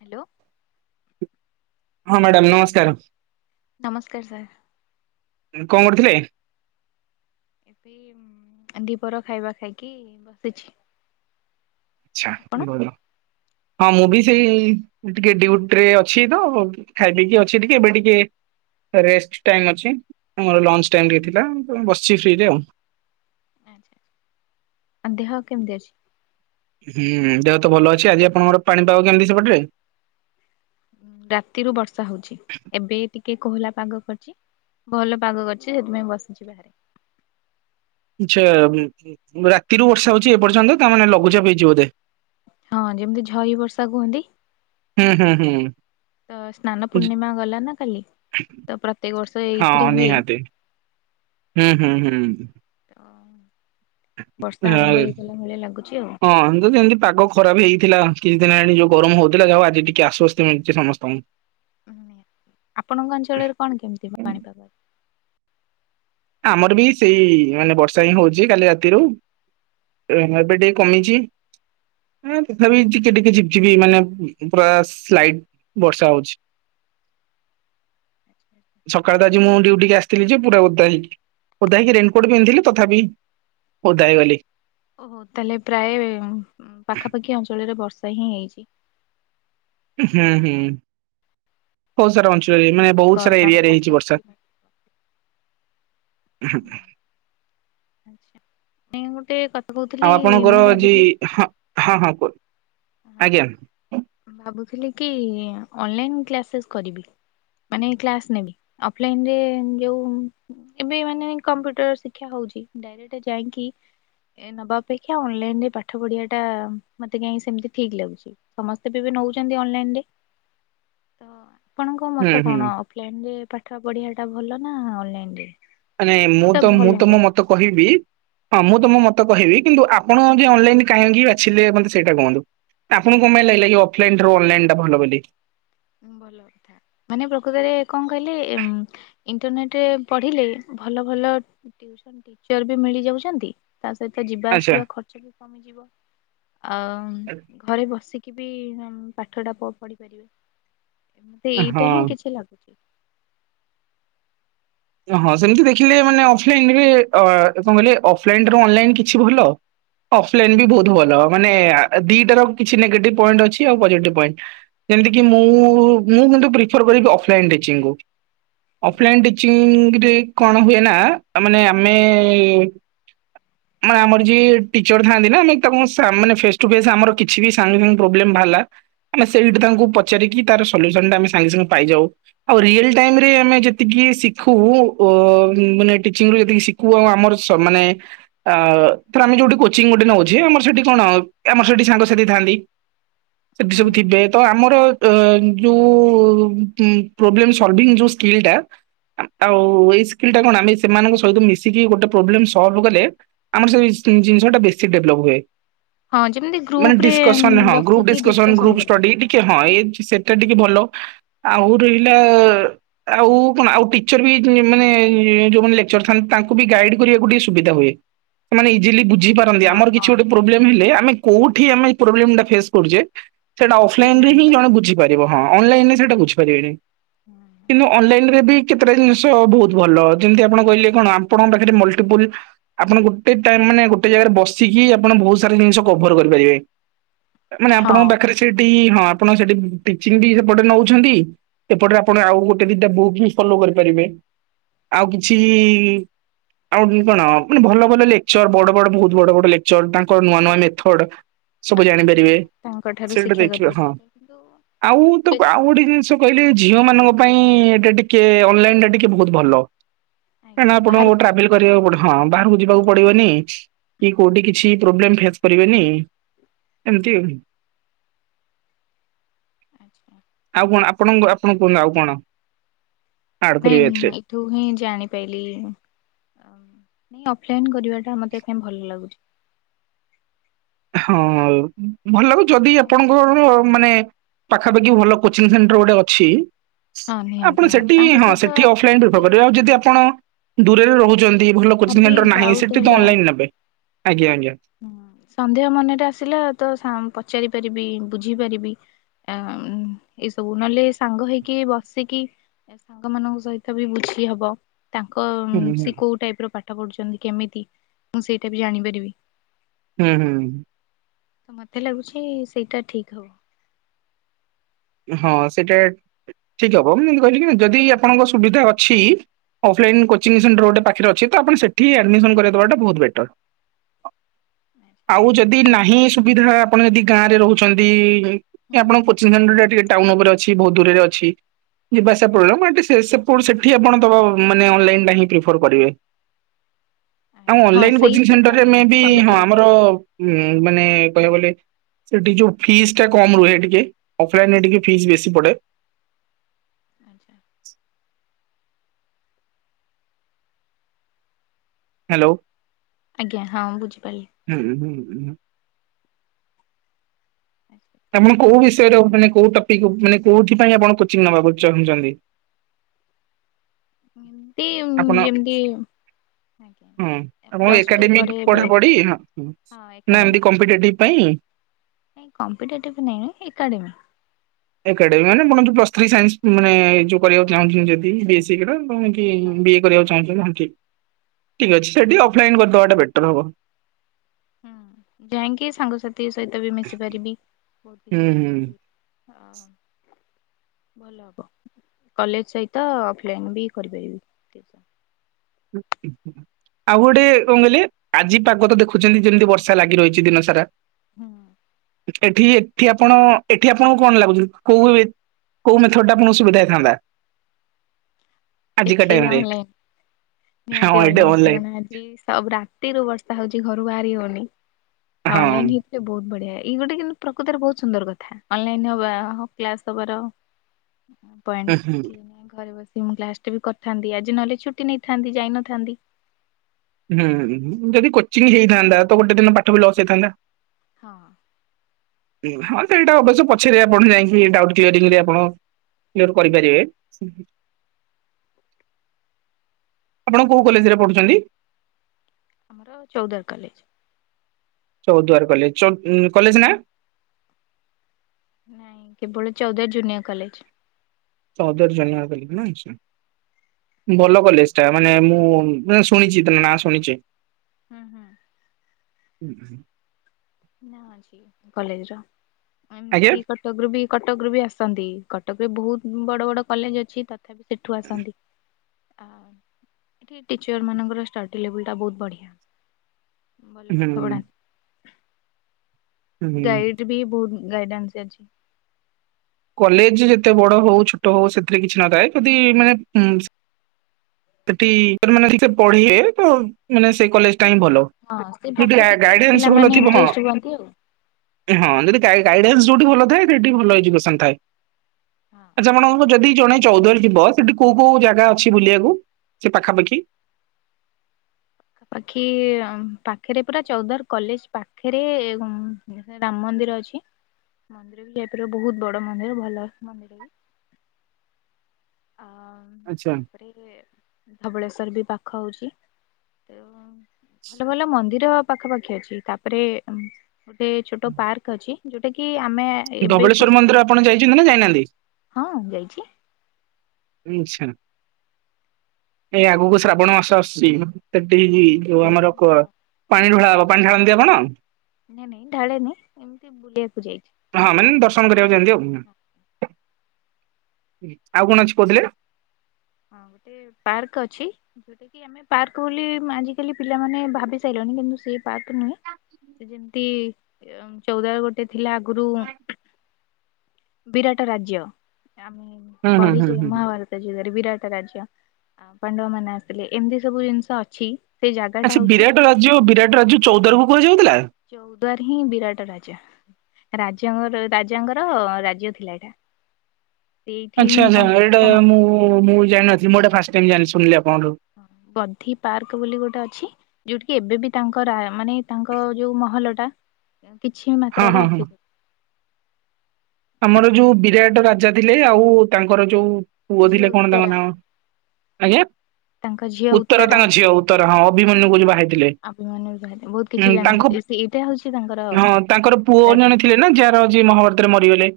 Hello. ହଁ madam ନମସ୍କାର। ନମସ୍କାର ସାର୍। ଉଁ କଣ କରୁଥିଲେ? ଏବେ ଉଁ ଦିପହର ଖାଇବା ଖାଇକି ବସିଛି। ଆଚ୍ଛା ଆପଣ? ଭଲ। ହଁ ମୁଁ ବି ସେଇ ଟିକେ ଡିଉଟି ରେ ଅଛି ତ ଖାଇ ପିଇକି ଅଛି ଟିକେ ଏବେ ଟିକେ ରେଷ୍ଟ ଟାଇମ୍ ଅଛି ଆମର ଲଞ୍ଚ ଟାଇମ୍ ଟିକେ ଥିଲା ବସିଛି ଫ୍ରିରେ ଆଉ। ଆଚ୍ଛା ଆଚ୍ଛା ଆ ଦେହ କେମିତି ଅଛି? ହୁଁ ଦେହ ତ ଭଲ ଅଛି ଆଜି ଆପଣଙ୍କର ପାଣିପାଗ କେମିତି ସେପଟରେ? ଉଁ ରାତିରୁୁ ବର୍ଷା ହଉଛି ଏବେ ଟିକେ କୋହଲା ପାଗ କରିଚି। ଭଲ ପାଗ କରିଛି ସେଥିପାଇଁ ବସିଛି ବାହାରେ। ଆଚ୍ଛା ଉଁ ଉଁ ରାତିରୁ ବର୍ଷା ହଉଛି ଏପର୍ଯ୍ୟନ୍ତ ତାମାନେ ଲଘୁଚାପ ହେଇଛି ବୋଧେ। ହଁ ଯେମିତି ଝରି ବର୍ଷା କୁହନ୍ତି? ହୁଁ ହୁଁ ହୁଁ। ତ ସ୍ନାନ ପୂର୍ଣ୍ଣିମା ଗଲା ନା କାଲି ତ ପ୍ରତ୍ୟେକ ବର୍ଷ ଏଇଥିରେ ହଁ ହୁଏ। ନିହାତି ହୁଁ ହୁଁ ହୁଁ। ତ ବର୍ଷା ହଁ ଆରମ୍ଭ ହେଇଗଲା ଭଳିଆ ଲାଗୁଛି ଆଉ। ଏତ ଯଦି ଏମିତି ପାଗ କ ଖରାପ୍ ହେଇଥିଲା କିଛି ଦିନି ହେଲାଣି ଯୋଉ ଗରମ ହଉଥିଲା ଯାହାହୋଉ ଆଜି ଟିକେ ଆଶ୍ଵସ୍ତି ମିଳିଛି ସମସ୍ତଙ୍କୁ। ଉଁ ନିଆଁ ଆପଣଙ୍କ ଅଞ୍ଚଳରେ କଣ କେମିତି ପାଣିପାଗ ଆ ଆମର ବି ସେଇ ମାନେ ବର୍ଷା ହିଁ ହଉଛି କାଲି ରାତିରୁ। ଏ ଏବେ ଟିକେ କମିଛି ଏ ତଥାପି ହୁଁ। ଟିକେ ଟିକେ ଝିପ୍ ଝିବି ମାନେ ପୁରା ସ୍ଲାଇଟ ବର୍ଷା ହଉଛି। [inaudible] ସକାଳେ ତ ଆଜି ମୁଁ ଭଲ ଡ୍ୟୁଟିିକି ଆସିଥିଲି ଯେ ପୁରା ଓଦା ହେଇକି। ଓଦାହେଇକି ରେନିକୋଟ୍ ପିନ୍ଧିଲି ତଥାବି ଓଦା ହେଇଗଲି। ଓହୋ ତାହେଲେ ପ୍ରାୟେ ଉଁ ପାଖାପାଖି ଅଞ୍ଚଳରେ ବର୍ଷା ହିଁ ହେଇଛି। ହୁଁ ହୁଁ ବୋହୁତ ସାରା ଅଞ୍ଚଳରେ ମାନେ ବୋହୁତ ସାରା ଗରମରୁ ଏରିଆରେ ହେଇଚି ଆସ୍ଵସ୍ତି ବର୍ଷା। ହୁଁଉଁ। ଆଛା ଇଁ ଗୋଟେ କ ଆଉ ଆପଣଙ୍କର ଯି ହଁ ହଁ ହଁ କୁହ। ଆଜ୍ଞା ହଁ ଭାବୁଥୁଲି କି ଅନଲାଇନ୍ କ୍ଲାସେସ୍ କରିବି। ମାନେ କ୍ଲାସ ନେବି ଅଫଲାଇନରେ ଯୋଉ ଏବେ ମାନେ କମ୍ପ୍ୟୁଟର ଶିକ୍ଷା ହୋଉଚି ଡାଇରେକ୍ଟ ଯାଇଁକି ଏ ନବା ଅପେକ୍ଷା ଅନଲାଇନରେ ପାଠ ପଢିବାଟା ମତେ କାହିଁକି ସେମତି ଠିକ ଲାଗୁଚି ସମସ୍ତେ ବି ଏବେ ନୋଉଚନ୍ତି ଅନଲାଇନରେ ତ ଆପଣଙ୍କ ହୁଁ ମତ ହୁଁ। କଣ ଅଫଲାଇନରେ ପାଠ ପଢିବାଟା ଭଲ ନା ଅନଲାଇନରେ? ମାନେ ମୁଁ ତ ମୁଁ ତ ମୋ ମତେ କହିବି ହଁ ମୁଁ ତ ମୋ ମତ କହିବି କିନ୍ତୁ ଆପଣ ଯେ ଅନଲାଇନ କାହିଁକି ବାଛିଲେ ମତେ ସେଇଟା କୁହନ୍ତୁ? ଆପଣଙ୍କୁ କଣ ପାଇଁ ଲାଗିଲା କି ଅଫଲାଇନଠାରୁ ଅନଲାଇନଟା ଭଲ ବୋଲି? ଉଁ ଭଲ କଥା ମାନେ ପ୍ରକୃତରେ କଣ କହିଲେ ଏମ୍ ଇଣ୍ଟରନେଟରେ ପଢିଲେ ଭଲ ଭଲ ଟ୍ୟୁସନ ଟିଚର ବି ମିଳିଯାଉଚନ୍ତି ତା ସହିତ ଯିବା ଆଚ୍ଛା। ଆସିବା ଖର୍ଚ୍ଚ ବି କମିଯିବ। ଆଉ ଘରେ ବସିକି ବି ଆମ୍ ପାଠଟା ପ-ପଢ଼ିପାରିବେ। ଏମିତି ଏଇଟା ହିଁ ହଁ କିଛି ଲାଗୁଚି। ହଁ ସେମିତି ଦେଖିଲେ ମାନେ ଅଫଲାଇନ ବି ଅ କଣ କହିଲେ ଅଫଲାଇନଠାରୁ ଅନଲାଇନ କିଛି ଭଲ ଅଫଲାଇନ ହୁଁ ବି ବୋହୁତ ଭଲ ମାନେ ଦିଇଟାର କିଛି ନେଗେଟିଭ ପଏଣ୍ଟ ଅଛି ଆଉ ପଜେଟିଭ ପଏଣ୍ଟ। ଯେମତିକି ମୁଁ ମୁଁ କିନ୍ତୁ ପ୍ରିଫର କରିବି ଅଫଲାଇନ ଟିଚିଙ୍ଗକୁ ଆଚ୍ଛା। ଅଫଲାଇନ ଟି ଚିଙ୍ଗରେ କଣ ହୁଏ ନା ଆ ମାନେ ଆମେ [inaudible] ମାନେ ଆମର ଯିଏ ଟିଚର ଥାଆନ୍ତି ନା ଆମେ ତାଙ୍କ ସାମ୍-ମାନେ ଫେସ ଟୁ ଫେସ ଆମର କିଛି ବି ସାଙ୍ଗେ ସାଙ୍ଗେ ପ୍ରୋବେଲମ ବାହାରଲା ଆମେ ସେଇଠି ତାଙ୍କୁ ପଚାରିକି ତାର ସଲ୍ୟୁସନଟା ଆମେ ସାଙ୍ଗେ ସାଙ୍ଗେ ପାଇଯାଉ। ଆଉ ରିଏଲ ଟାଇମରେ ଆମେ ଯେତିକି ଶି ଖୁ ଅ ମାନେ ଟିଚିଂରୁ ଯେତିକି ଶିଖୁ ଆଉ ଆମର ସ ମାନେ ଆ ଧର ଆମେ ଯୋଉଠି କୋଚିଂ ଗୋଟେ ନୋଉଚେ ଆମେ ସେଠି କଣ ଆମର ସେଠି ସାଙ୍ଗସାଥି ଥାଆନ୍ତି। [inaudible] ଏଠି ସବୁ ଥିବେ ତ ଆମର ଅ ଯୋଉ କୁଁ ପ୍ରୋବ୍ଲେମ୍ ସଲଭିଂ ଯୋଉ ସ୍କିଲଟା ଆ-ଆଉ ଏଇ ସ୍କିଲଟା କଣ ଆମେ ସେମାନଙ୍କ ସହିତ ମିଶିକି ଗୋଟେ ପ୍ରୋବ୍ଲେମ ସଲଭ୍ କଲେ ଆମର ସେଇ ସି ଜିନିଷଟା ବେଶୀ ଡେଭଲପ୍ ହୁଏ। ହଁ ଯେମିତି ଗ୍ରୁପ ମାନେ ରେ ଡିସକସନ୍ ହଁ ଗ୍ରୁପ୍ ବସିକି ଡିସକସନ୍ ଡିସକସନ ଗ୍ରୁପ କରିବେ। ଷ୍ଟଡି ଏଇଠି କି ହଁ ଏ ସେଟା ଟିକେ ଭଲ ଆଉ ରହିଲା ଆଉ କଣ ଆଉ ଟିଚର ବି ମାନେ ଯୋଉମାନେ ଲେକଚର ଥାଆନ୍ତି ତାଙ୍କୁ ବି ଗାଇଡ୍ କରିବାକୁ ଟିକେ ସୁବିଧା ହୁଏ। ମାନେ ଇଜିଲି ହଁ ବୁଝେଇପାରନ୍ତି ଆମର କିଛି ହଁ ଗୋଟେ ପ୍ରୋବ୍ଲେମ ହେଲେ ଆମେ କୋଉଠି ଆମେ ପ୍ରୋବ୍ଲୋମଟା ଫେସ୍ କରୁଚେ ସେଇଟା ସେ ଅଫଲାଇନରେ ହିଁ ଜଣେ ଜାଣିପାରନ୍ତି। ବୁଝିପାରିବ ହିଁ ଅନଲାଇନରେ ସେଟା ବୁଝି ପାରିବେନେଇ। କିନ୍ତୁ ଅନଲାଇନରେ ବି କେତେଟା ଜିନିଷ ବୋହୁତ ଭଲ ଯେମତି ଆପଣ କହିଲେ କଣ ଆପଣଙ୍କ ପାଖରେ ମଲଟିପୁଲ୍ ଆପଣ ଗୋଟେ ଟାଇମ ମାନେ ଗୋଟେ ଜାଗାରେ ବସିକି ଆପଣ ବୋହୁତ ସାରା ଜିନିଷ କଭର କରିପାରିବେ। ମାନେ ହଁ ଆପଣଙ୍କ ପାଖରେ ସେଠି ହଁ ଆପଣ ସେଠି ଟିଚିଂ ବି ସେପଟେ ନୋଉଛନ୍ତି ଏପଟରେ ଆପଣ ଆଉ ଗୋଟେ ଦିଟା ବୁକ୍ ବି ଫଲୋ କରିପାରିବେ ଆଉ କିଛି ଆଉ ଉଁ କଣ ମାନେ ଭଲ ଭଲ ଲେକଚର୍ ବଡ ବଡ ବୋହୁତ ବଡ ବଡ ଲେକଚର୍ ତାଙ୍କ ନୂଆ ନୂଆ ମେଥଡ ସବୁ ଜାଣିପାରିବେ ତାଙ୍କ ଠାରୁ ସେଟା ଶିକ୍ଷା ଦେଖିବା ହଁ କରିପାରିବେ। କିନ୍ତୁ ଆଉ ତ ବେଶୀ ଆଉ ଗୋଟେ ଜିନଷ କହିଲି ଝିଅମାନଙ୍କ ପାଇଁ ଏଇଟା ଟିକେ ଅନଲାଇନଟା ଟିକେ ବୋହୁତ ଭଲ। କାଇଁନା ଆଜ୍ଞା ଆପଣଙ୍କୁ ବାହାରକୁ ଯିବା ଟ୍ରାଭେଲ ପାଇଁ କରିବାକୁ ପଡି ହଁ ବାହାରକୁ ଯିବାକୁ ପଡିବନି କି କୋଉଠି କିଛି ପ୍ରୋବ୍ଲେମ ଫେସ୍ କରିବେନି ଏମିତି। ଆଚ୍ଛା। ଆଉ କଣ ଆପଣଙ୍କୁ ଆପଣ କୁହନ୍ତୁ ଆଉ କଣ? ଆଡ ନାଇଁ କରିବେ ଏଥିରେ ମୁ ଏଇ ଠୁ ହିଁ ଜାଣିପାଇଲିି ନା ଅଫଲାଇନ୍ କରିବାଟା ମତେ କାଇଁ ଭଲ ଲାଗୁଛି। ହଁ ଭଲ ଲାଗୁ ଆଉ ଯଦି ଯାଇକି ଆପଣଙ୍କର ମାନେ ପାଖାପାଖି ଭଲ କୋଚିଂ ସେଣ୍ଟର ଗୋଟେ ଅଛି ହଁ ନିହାତି ଆପଣ ସେଠି ତାଙ୍କ ହଁ ସହିତ ସେଠି ଅଫଲାଇନ ପ୍ରିଫର କରିବେ ଆଉ ଯଦି ଆପଣ ଦୂରରେ ରହୁଛନ୍ତି ଭଲ କୋଚିଂ ଯାହାବି ସେଣ୍ଟର ନାହିଁ ଡାଉଟ ସେଠି ତ ଅନଲାଇନ୍ ନେବେ ଆଜ୍ଞା ଆଜ୍ଞା। ଉଁ ସନ୍ଦେହ ମନେରେ ଆସିଲା ତ ସାରଂ ପଚାରି ପାରିବି ବୁଝି ପାରିବି। ଆ ଏସବୁ ନହେଲେ ସାଙ୍ଗ ହେଇକି ବସିକି ଏ ସାଙ୍ଗମାନଙ୍କ ସହିତ ବି ବୁଝି ହବ। ତାଙ୍କ ଉମ୍ ହୁଁ ହୁଁ ସେ କୋଉ ଟାଇପ ର ପାଠ ପଢ଼ୁଛନ୍ତି କେମିତି ମୁଁ ସେଇଟା ବି ଜାଣିପାରିବି। ଉଁ ହୁଁଁ। ତ ମତେ ଲାଗୁଛି ସେଇଟା ଠିକ ହବ। ହଁ ସେଇଟା ଠିକ ହବ ମୁଁ ଏମିତି କହିଲି କି ନା ଯଦି ଆପଣଙ୍କ ସୁବିଧା ଅଛି ଅଫ୍ଲାଇନ୍ କୋଚିଂ ସେଣ୍ଟର ଗୋଟେ ପାଖରେ ଅଛି ତ ଆପଣ ସେଠି ଆଡ଼ମିସନ୍ କରାଇ ଦେବାଟା ବହୁତ ବେଟର୍। ଆଉ ଯଦି ହୁଁ ନାହିଁ ସୁବିଧା ଆପଣ ଯଦି ଗାଁ ରେ ରହୁଛନ୍ତି ଆପଣଙ୍କ କୋଚିଂ ସେଣ୍ଟର୍ ଟା ଟିକେ ଟାଉନ ଉପରେ ଅଛି ବୋହୁତ ଦୂରରେ ଅଛି ଯିବା ଆସିବା ପ୍ରବଲେମ ଏଠି ସେ ସେପ ସେଠି ଆପଣ ଦବା ମାନେ ଅନଲାଇନ୍ ଟା ହିଁ ପ୍ରିଫର କରିବେ। ଆଉ ଆଜ୍ଞା ହଁ ଅନଲାଇନ କୋଚିଂ ସେଣ୍ଟରରେ ସେଇଥିପାଇଁ ମେ ବି ହଁ କହିଲି। ଆମର ଉଁ ମାନେ କହିବାକୁ ଗଲେ ସେଠି ଯୋଉ ଫିସ୍ ଟା କମ ରୁହେ ଟିକେ। ଫ୍ଲାଇନରେ ଟିକେ ଫିସ୍ ବେଶୀ ପଡ଼େ। ଆଚ୍ଛା। ହ୍ୟାଲୋ। ଆଜ୍ଞା ହଁଁ ବୁଝିପାରିଲି। ହୁଁ ହୁଁ ବୁଝନ୍ତୁ। ଆଚ୍ଛା ଆପଣ ଠିକ୍ କୋଉ ଅଛି ବିଷୟ ଆଉ। ର ମାନେ କୋଉ ଟପିକ୍ ମାନେ କୋଉଥି ପାଇଁ ଆପଣ କୋଚିଂ ନବାକୁ ଚାହୁଁଛନ୍ତି? ଏମତି ଉମ୍ ଆପଣ ଯେମତି ଆଜ୍ଞା। ହଁ ଆପଣ ପ୍ଲସ୍ ଟୁ ଏକାଡ଼େମିକ୍ ପରେ ଏବେ ପଢ଼ାପଢ଼ି ହଁ ନା ଏକାଡେମୀ ଏମତି କମ୍ପିଟେଟିଭ୍ ପାଇଁ? ନାଇଁ କମ୍ପିଟେଟିଭ୍ ନାଇଁ ଏକାଡ଼େମୀ। ଏକାଡ଼େମୀ ମାନେ ବୁହନ୍ତୁ ପ୍ଲସ ଥ୍ରୀ ସାଇନ୍ସ ମାନେ ଏ ଯଉ କରିବାକୁ ହଁ ଚାହୁଁଛନ୍ତି ପ୍ଲସ୍ ଟୁ ଯଦି ରେ ଆଜ୍ଞା। ବେସିକ୍ ର କଁ ଏମ୍ତି ଏମ୍ ହଁ ବି ଏ କରିବାକୁ ଚାହୁଁଛନ୍ତି ହଁ ଠିକ ଠିକ୍ ଅଛି ସେଠି ଅଫଲାଇନ୍ କରିଦବାଟା ବେଟର୍ ହବ। ହୁଁ ଯାଇଙ୍କି ସାଙ୍ଗସାଥି ସହିତ ବି ମିଶି ପାରିବି ବହୁତ ହୁଁ କିଛି ଜାଣିପାରିବି। ଅ [inaudible] ଭଲ ହବ କଲେଜ ସହିତ ଅଫଲାଇନ ବି କରିପାରିବି ଟିଉସନ୍। [inaudible] ଆଉ ଗୋଟେ କଣ କହିଲେ ଆଜି ପାଗ ତ ଦେଖୁଛନ୍ତି ଯେମିତି ବର୍ଷା ଲାଗି ରହିଛି ଦିନ ସାରା। ହୁଁ। ଏଠି ଏଠି ଆପଣ ଏଠି ଆପଣଙ୍କୁ କଣ ଲାଗୁଛି କୋଉ ଭାବେ କୋଉ ମେଥଡ଼୍ ଟା ଆପଣ ସୁବିଧା ଇଥାନ୍ତା? ଏଠି ଟାଇମ୍ କଣ ରେ? ହେଲେ ହଁ ନିହାତି ଏଇଟା ଅନଲାଇନ୍ କାରଣ ଆଜି ସବୁ ରାତିରୁୁ ବର୍ଷା ହଉଛି ଘରୁ ବାହାରି ହଉନି। ତ ହଁ। ଅନଲାଇନି ବୋହୁତ୍ ବଢ଼ିଆ ଏଇ ଗୋଟେ କିନ୍ତୁ ପ୍ରକୃତରେ ବହୁତ ସୁନ୍ଦର କଥା ଅନଲାଇନ୍ ହବା ହ କ୍ଲାସ ହବାର ହୁଁ। ପଏନ୍ ଘରେ ବସି ମୁ କ୍ଲା ବି କରିଥାନ୍ତି ଆଜି ନହେଲେ ଛୁଟି ନେଇଥାନ୍ତି ଯାଇନଥାନ୍ତି। ହୁଁ ଯଦି କୋଚିଂ ହେଇଥାନ୍ତା ତ ଗୋଟେ ଦିନ ପାଠ ବି ଲସ୍ ହେଇଥାନ୍ତା। ହଁ। ହଁ ସେଇଟା ଅବଶ୍ୟ ପଛରେ ଆପଣ ଯାଇକି ଡ଼ାଉଟ୍ କୟରିଂ ରେ ଆପଣ କ୍ଲିୟର ହୁଁ କରିପାରିବେ। ଆପଣ କୋଉ କଲେଜରେ ପଢ଼ୁଛନ୍ତି? ଆମର ଚଉଦ୍ୱାର କଲେଜ୍। ଚୌଦ୍ୱାର କଲେଜ ଚୋ ଉମ୍ କଲେଜ ନା? ନାଇଁ କେବଳ ଚଉଦ ଜୁନିୟର କଲେଜ। ଚଉଦ୍ୱାର ଜାନୁଆର କ ନା ଆଚ୍ଛା। ଭଲ କଲେଜଟା, ମାନେ ମୁଁ ଶୁଣିଛି ତ ନାଁ ଶୁଣିଛି। ହୁଁ ହୁଁ। ହୁଁ ହୁଁ। ନା ଅଛି କଲେଜ ର ଏମିତି ଆଜ୍ଞା କି କଟକ ରୁ ବି କଟକ ରୁ ବି ଆସନ୍ତି, କଟକରେ ବହୁତ ବଡ ବଡ କଲେଜ ଅଛି ତ ତଥା ବିି ସେଠୁ ଆସନ୍ତି। ଆ ଏଠି ଟିଚର ମାନଙ୍କର ଷ୍ଟଡି ଲେବୁଲ ଟା ବୋହୁତ ବଢିଆ। ଭଲ ପାଠ ପଢ଼ା ହୁଁ ହୁଁ। ଗାଇଡ଼ ବି ବହୁତ ଗାଇଡାନ୍ସ ଅଛି। କଲେଜ ଯେତେ ବଡ ହଉ ଛୋଟ ହଉ ସେଥିରେ କିଛି ନଥାଏ, ଯଦି ମାନେ ସେଠି ପଢିବେ ତ ମାନେ ସେ କଲେଜ ଟା ହିଁ ଭଲ। ହଁ ସେ ଯୋଉଠି ପାଠ ଦେଖିକି ଗାଇଡାନ୍ସ ଭଲ ପିଲାମାନେ ଥିବ ହଁ ଇଣ୍ଟରେଷ୍ଟ ହୁଅନ୍ତି ଆଉ। ହଁ ଯଦି ଗାଇଡେନ୍ସ ଯୋଉଠି ଭଲ ଥାଏ, ସେଠି ଭଲ ଏଜୁକସନ୍ ଥାଏ। ଆଚ୍ଛା ଆପଣଙ୍କ ଯଦି ଜଣେ ଚଉଦରେ ଯିବ ସେଠି କୋଉ କୋଉ ଜାଗା ଅଛି ବୁଲିବାକୁ ସେ ପାଖାପାଖି? ପାଖାପାଖି ପାଖରେ ପୁରା ଚଉଦାର କଲେଜ ପାଖରେ ରାମ ମନ୍ଦିର ଅଛି, ମନ୍ଦିର ବି ଯାଇପାରିବ ବହୁତ ବଡ଼ ମନ୍ଦିର ଭଲ ମନ୍ଦିର। ହଁ। ଆଚ୍ଛା। ତାପରେ ଧବଳେଶ୍ୱର ବି ପାଖ ହେଉଛି, ତେଣୁ ଭଲ ଭଲ ମନ୍ଦିର ପାଖାପାଖି ଅଛି, ତାପରେ ଗୋଟେ ଛୋଟ ପାର୍କ ଅଛି। ଜୋଉଟା କି ଆମେ ଏବେକୁ ଧବଳେଶ୍ୱଵର ମନ୍ଦିର ଆପଣ ଯାଇଛନ୍ତି ନା ଯାଇନାହାନ୍ତି? ହଁ ଯାଇଛି। ଆଚଛା ଏ ଆଗକୁ ଶ୍ରାବଣ ମାସ ଆସୁଛି ତ? ସେଠି ହୁଁ ଯୋଉ ବହୁତ ଆମର ଭିଡ଼। ପାଣି ଢଳା ହବ, ପାଣି ଢାଳନ୍ତି ଆପଣ? ନାଇଁ ନାଇଁ ଢାଳେ ନି, ଏମିତି ବୁଲିବାକୁ ଯାଇଛି। ହଁ ମାନେ ଦର୍ଶନ କରିବାକୁ ଯାଆନ୍ତି, ଆଉ ଆଉ କଣ ଅଛି କହୁଥିଲେ? ହଁ ଗୋଟେ ପାର୍କ ଅଛି। ଆମେ ପାର୍କ ବୋଲି ଆଜିକାଲି ପିଲାମାନେ ଭାବି ସାରିଲଣି, କିନ୍ତୁ ସେଇ ପାର୍କ ନୁହେଁ। ସେ ଯେମିତି ଚଉଦଳ ଗୋଟେ ଥିଲା ଆଗରୁ। ବିରାଟ ରାଜ୍ୟ, ଆମେ ହୁଁ ହୁଁ ପଢି ହୁଁ ହୁଁ। [unintelligible] ବିରାଟ ରାଜ୍ୟ ପାଣ୍ଡବ ମାନେ ଆସିଲେ ଏମିତି ସବୁ ଜିନିଷ ଅଛି। ସେ ଜାଗା ଟା ଆଚ୍ଛା ହଉଛି ବିରାଟ ରାଜ୍ୟ ବିରାଟ ରାଜ୍ୟ ଚୌଦାର କୁ କୁହାଯାଉଥିଲା? ଚଉଦାର ହିଁ ବିରାଟ ରାଜା, ରାଜାଙ୍କ ରାଜାଙ୍କର ରାଜ୍ୟ ଥିଲା। ସେଇଠି ଆଚ୍ଛା ହିଁ ଆଚ୍ଛା ତାଙ୍କ ଏଇଟା ଶାସନ ମୁଁ ମୁଁ ଜାଣିିନଥିଲିଁ ଏଟେ ଫାଷ୍ଟ ଟାଇମ ଶୁଣିଲି ଆପଣଙ୍କଠୁ। ବଧି ପାର୍କ ବୋଲି ଗୋଟେ ଅଛି? ଯୋଉଠ କିି ଏବେ ବି ତାଙ୍କ ରା ମାନେ ତାଙ୍କ ଯୋଉ ମହଲ ଟା କିଛି ହଁ ମାତ୍ରାରେ ହଁ ହଁ ଅଖ ଆମର ଯୋଉ ବିରାଟ ରାଜା ଥିଲେ ଆଉ ତାଙ୍କର ଯୋଉ ପୁ ଝିଅ ଥିଲେ କଣ ତାଙ୍କ ଉତ୍ତରା ନାଁ ଆଜ୍ଞା? ତାଙ୍କ ଝିଅ ଉତ୍ତର ଉତ୍ତରା ତାଙ୍କ ଝିଅ ଉତ୍ତର ହଁ ଅଭିମନ୍ୟୁ କ ଯିଏ ବାହାରିଥିଲେ, ଅଭିମନ୍ୟୁ ବହୁତ କିଛି ଉ ତାଙ୍କ ଜାଣିଛନ୍ତି ଏଇଟା ହଉଛି ତାଙ୍କର ହଁ ତାଙ୍କର ପୁଅ ଜଣେ ଥିଲେ ନା ଯାହାରଜି ମହାଭାରତରେ ମରିଗଲେ?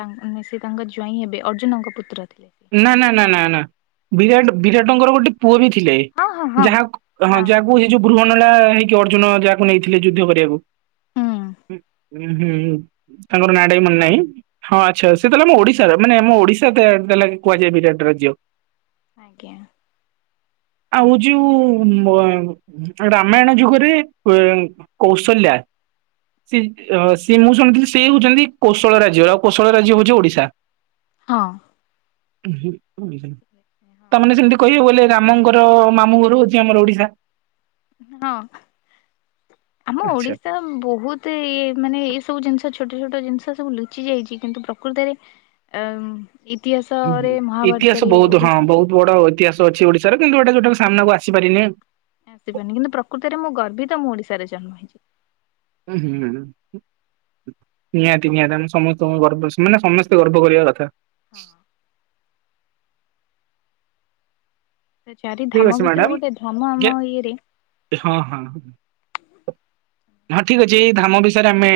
ତାନ ସେ ତାଙ୍କ ଜ୍ୱାଇଁ ହେବେ ଅର୍ଜୁନଙ୍କ ପୁତ୍ର ଥିଲେ। ସେ ନା ନା ନା ନା ନା ବିରାଟ ବିରାଟଙ୍କର ଗୋଟେ ପୁଅ ବି ଥିଲେ ହଁ ହଁ ହଁ ଯାହା ହଁ ଯାହାକୁ ଯୋଉ ବୃହଣଳା ହେଇକି ଅର୍ଜୁନ ଯାହାକୁ ନେଇଥିଲେ ଯୁଦ୍ଧ କରିବାକୁ? ହୁଁ ହୁଁ ହୁଁ। ତାଙ୍କର ନାଁ ଟା ବି ମନେ ନାହିଁ ହଁ ଆଚ୍ଛା ସେ ତାହେଲେ ଆମ ଓଡ଼ିଶାର ମାନେ ମୋ ଓଡ଼ିଶା ତେ କୁହାଯାଏ ବିରାଟ ରାଜ୍ୟ। ଆଜ୍ଞା। ଆଉ ଯୋଉ ମ ରାମାୟଣ ଯୁଗରେ କୌଶଲ୍ୟା। ସେ ସିଏ ମୁଁ ଶୁଣିଥିଲି ସିଏ ହଉଛନ୍ତି କୌଶଳ ରାଜ୍ୟ ଆଉ କୌଶଳ ରାଜ୍ୟ ହଉଛି ଓଡ଼ିଶା। ହଁ। ତା ମାନେ ସେମିତି କହିବେ ବୋଲେ ରାମଙ୍କ ର ମାମୁଁ ଘର ହେଉଛି ଆମର ଓଡ଼ିଶା। ହଁ ଆମ ଆଚ୍ଛା। ଓଡ଼ିଶା। ବହୁତ୍ ଇ ମାନେ ଏଇ ସବୁ ଜିନିଷ ଛୋଟ ଛୋଟ ଜିନିଷ ସବୁ ଲୁଚି ଯାଇଛି କିନ୍ତୁ ପ୍ରକୃତରେ ଅ ଇତିହାସରେ ମହାଭାରତରେ ଓଡ଼ିଶା ବଡ଼ ଐତିହାସ ଅଛି ଓଡି଼ଶା ରେ କିନ୍ତୁ ଏଟା ଯଉଟା ସାମ୍ନାକୁ ଆସିପାରିନି। ଆସିପାରୁନି କିନ୍ତୁ ପ୍ରକୃତରେ ମୁଁ ଗର୍ବିତ ତ ମୁଁ ଓଡ଼ିଶା ରେ ଜନ୍ମ ହେଇଛି। ହୁଁ ହୁଁଁ। ନିହାତି ନିହାତି ଆମେ ସମସ୍ତଙ୍କୁ ଗର୍ବ ମାନେ ସମସ୍ତେ ଗର୍ବ କରିବା କଥା। ହଁ। ସେ ଚାରି ଠିକ ଧାମ ଅଛି ଭିତରୁ ମ୍ୟାଡାମ। ଗୋଟେ ଧାମ ଆମ ଇଏରେ ହଁ ହଁ। ହଁ ଠିକ୍ ଅଛି ଏଇ ଧାମ ବିଷୟରେ ଆମେ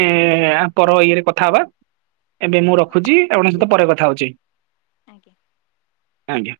ପର ଇଏରେ କଥାହବା। ଏବେ ମୁଁ ହଁ। ରଖୁଛି ଆପଣଙ୍କ ସହିତ ଠିକ ପରେ କଥା ହଉଛି ଆଜ୍ଞା। ଆଜ୍ଞା।